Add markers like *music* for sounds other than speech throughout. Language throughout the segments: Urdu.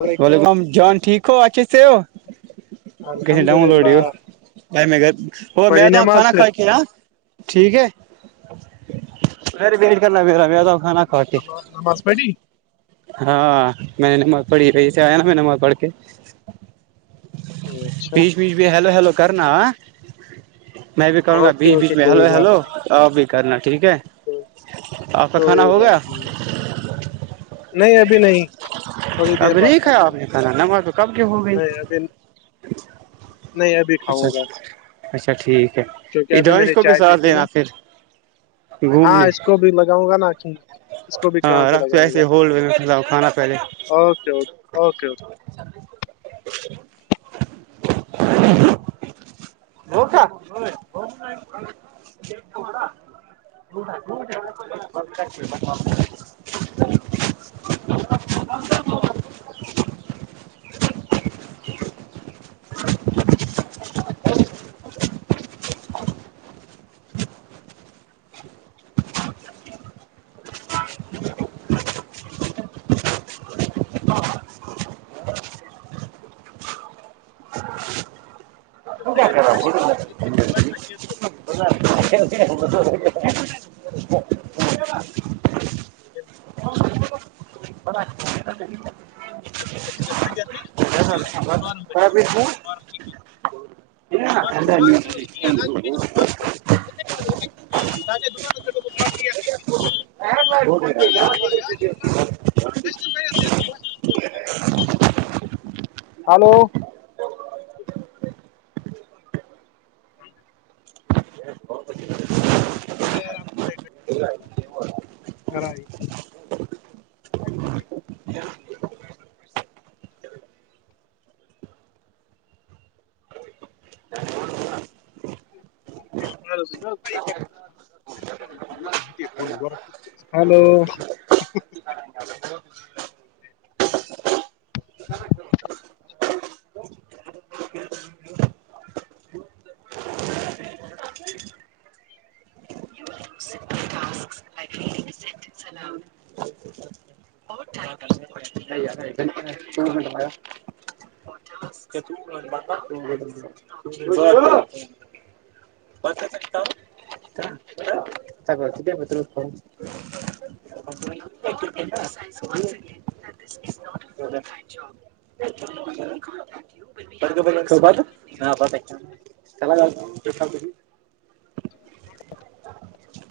الحمد ولیکم جان ٹھیک ہو اچے سے ہو الحمد لوڈ للہ پڑھی میں تو نماز کھانا کھا پھر کے ٹھیک ہے میر ویٹ کرنا پ رہا تو کھانا کھاؤ کے نما- نماز پڑھی ہاں *unintelligible* پڑی رہی ہے نا میں ن وہ پڑھ کے *unintelligible* اچھا پیش پش بھی ہلو ہیلو کرنا میں بھی کروں گا اوکے بیچ بیچ اوکے میں ہلو کوئی بات ہلو نہیں اور بھی کرناٹک *unintelligible* ٹھیک ہے کوئی آپ کا کھانا کوئی ہو گیا بات نہیں نہیں ابھی نہیں تھوڑی دیر اب بعد نہیں کھیا کھاتا ہوں آپ نے کھانا ناں *unintelligible* نہیں ابھی نہیں ابھی *unintelligible* اچھاچ اچھا ٹھیک ہے کیونکہ یہ ابھی میں دانش نے کو بھی چائے پی ساتھ تھی نا دینا پھر گھومنے *unintelligible* ناھی *unintelligible* ہاں رکھ ایسے ہول و کھانا پہلے *unintelligible* اوکے اوکے اوکے اوکے ہو کا *unintelligible* ب *unintelligible* ہاں *unintelligible* *unintelligible* *inaudible* کیا کر رہا *unintelligible* *unintelligible* *inaudible* بڑا اچھا *unintelligible* *unintelligible* س ج آنی *unintelligible* فم فارم *unintelligible* کر س *unintelligible* ے دان *unintelligible* *unintelligible* سم ب *unintelligible* ہلو ہ ج *inaudible* ہر *unintelligible* ہلو *unintelligible* تا کیا پرتا *unintelligible* بہ *unintelligible* س بات ہاں ب چلا ج *unintelligible* دھا ت *unintelligible* نوڑ *unintelligible*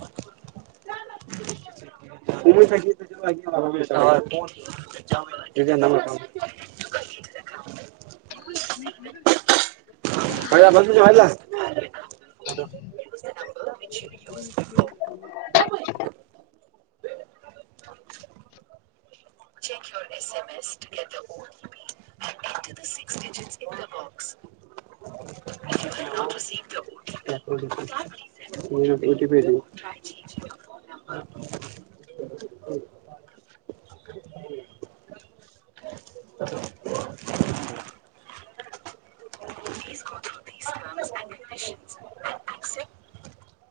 میش گمیش نم *unintelligible* *inaudible* پ جا بول پچ ہئیا *unintelligible* ہاں *inaudible* ا *inaudible* *inaudible* ج *unintelligible* تو *unintelligible* *inaudible*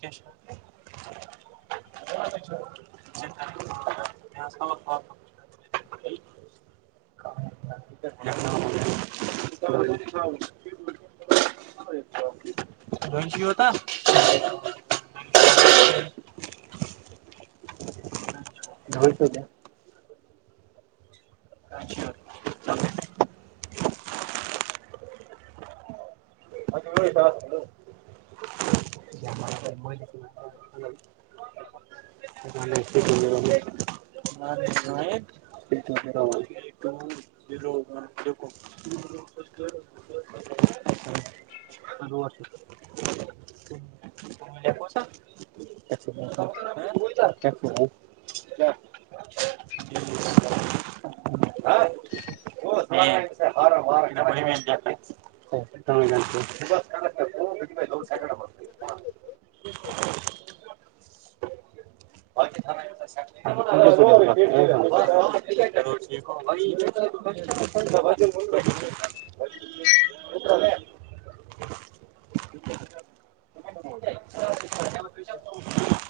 کیش *unintelligible* اچا ج *unintelligible* سل *unintelligible* جنا ہو *unintelligible* *inaudible* دنچ ہو تھا *unintelligible* ہو س کیا *unintelligible* شور س *unintelligible* مےلو *unintelligible* *unintelligible* *unintelligible* ج *unintelligible* *unintelligible* *unintelligible* اچھا *unintelligible*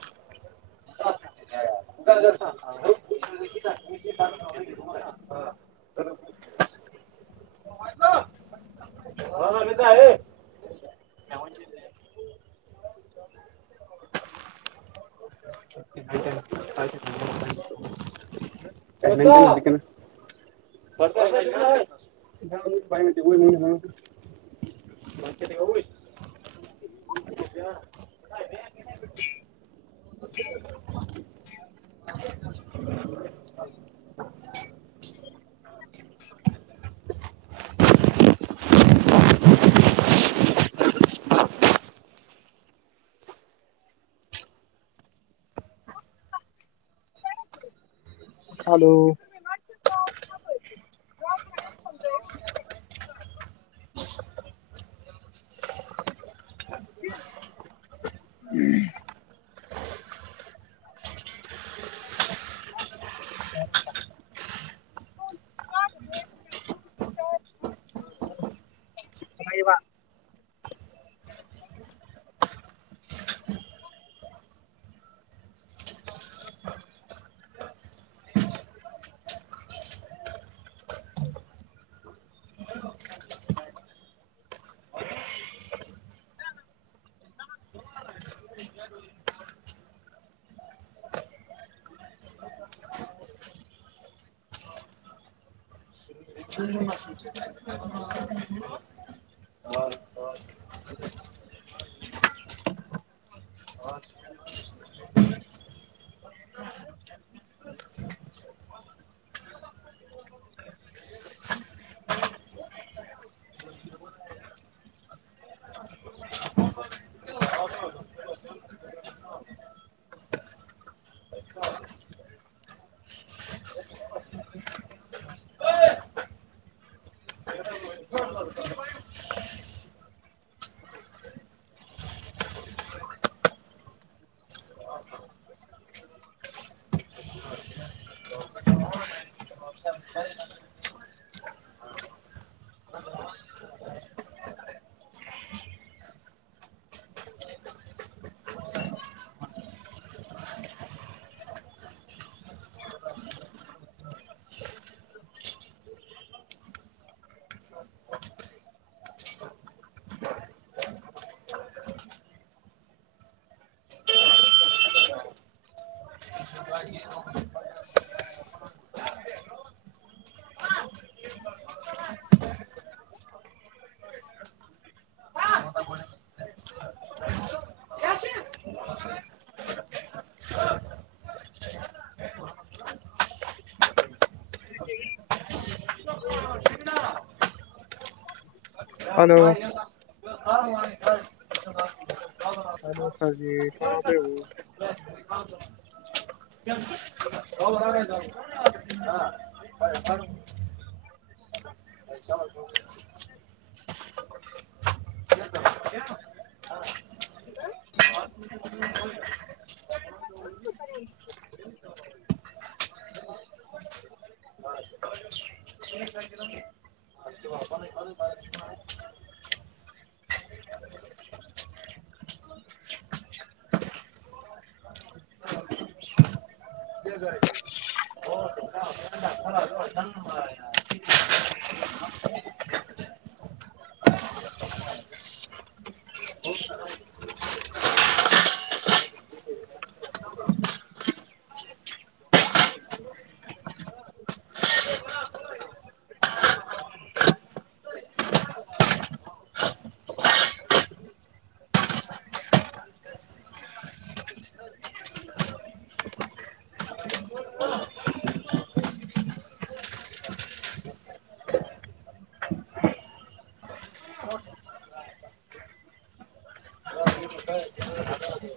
چنا *unintelligible* ہلو ہوں *unintelligible* نہیں و *unintelligible* ج *unintelligible* چ *unintelligible* *inaudible* می *unintelligible* بھائی سار والے *unintelligible* بس صب *unintelligible* ہلو ساں جی کہاں پہ ہو اں *unintelligible* ا *inaudible* ج *unintelligible* *unintelligible* ہوں *inaudible*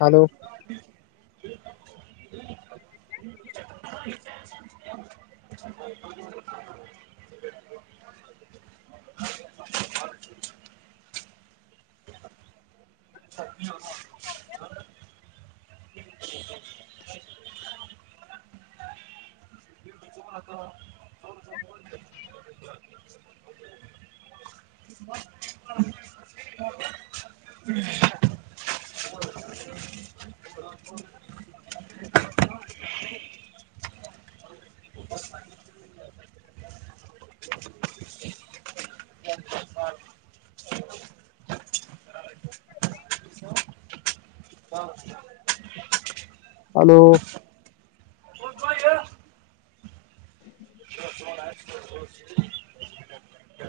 ہلو *unintelligible* اور تو *unintelligible* ہ *unintelligible* ہ *inaudible* ہلو *unintelligible* *inaudible* *inaudible*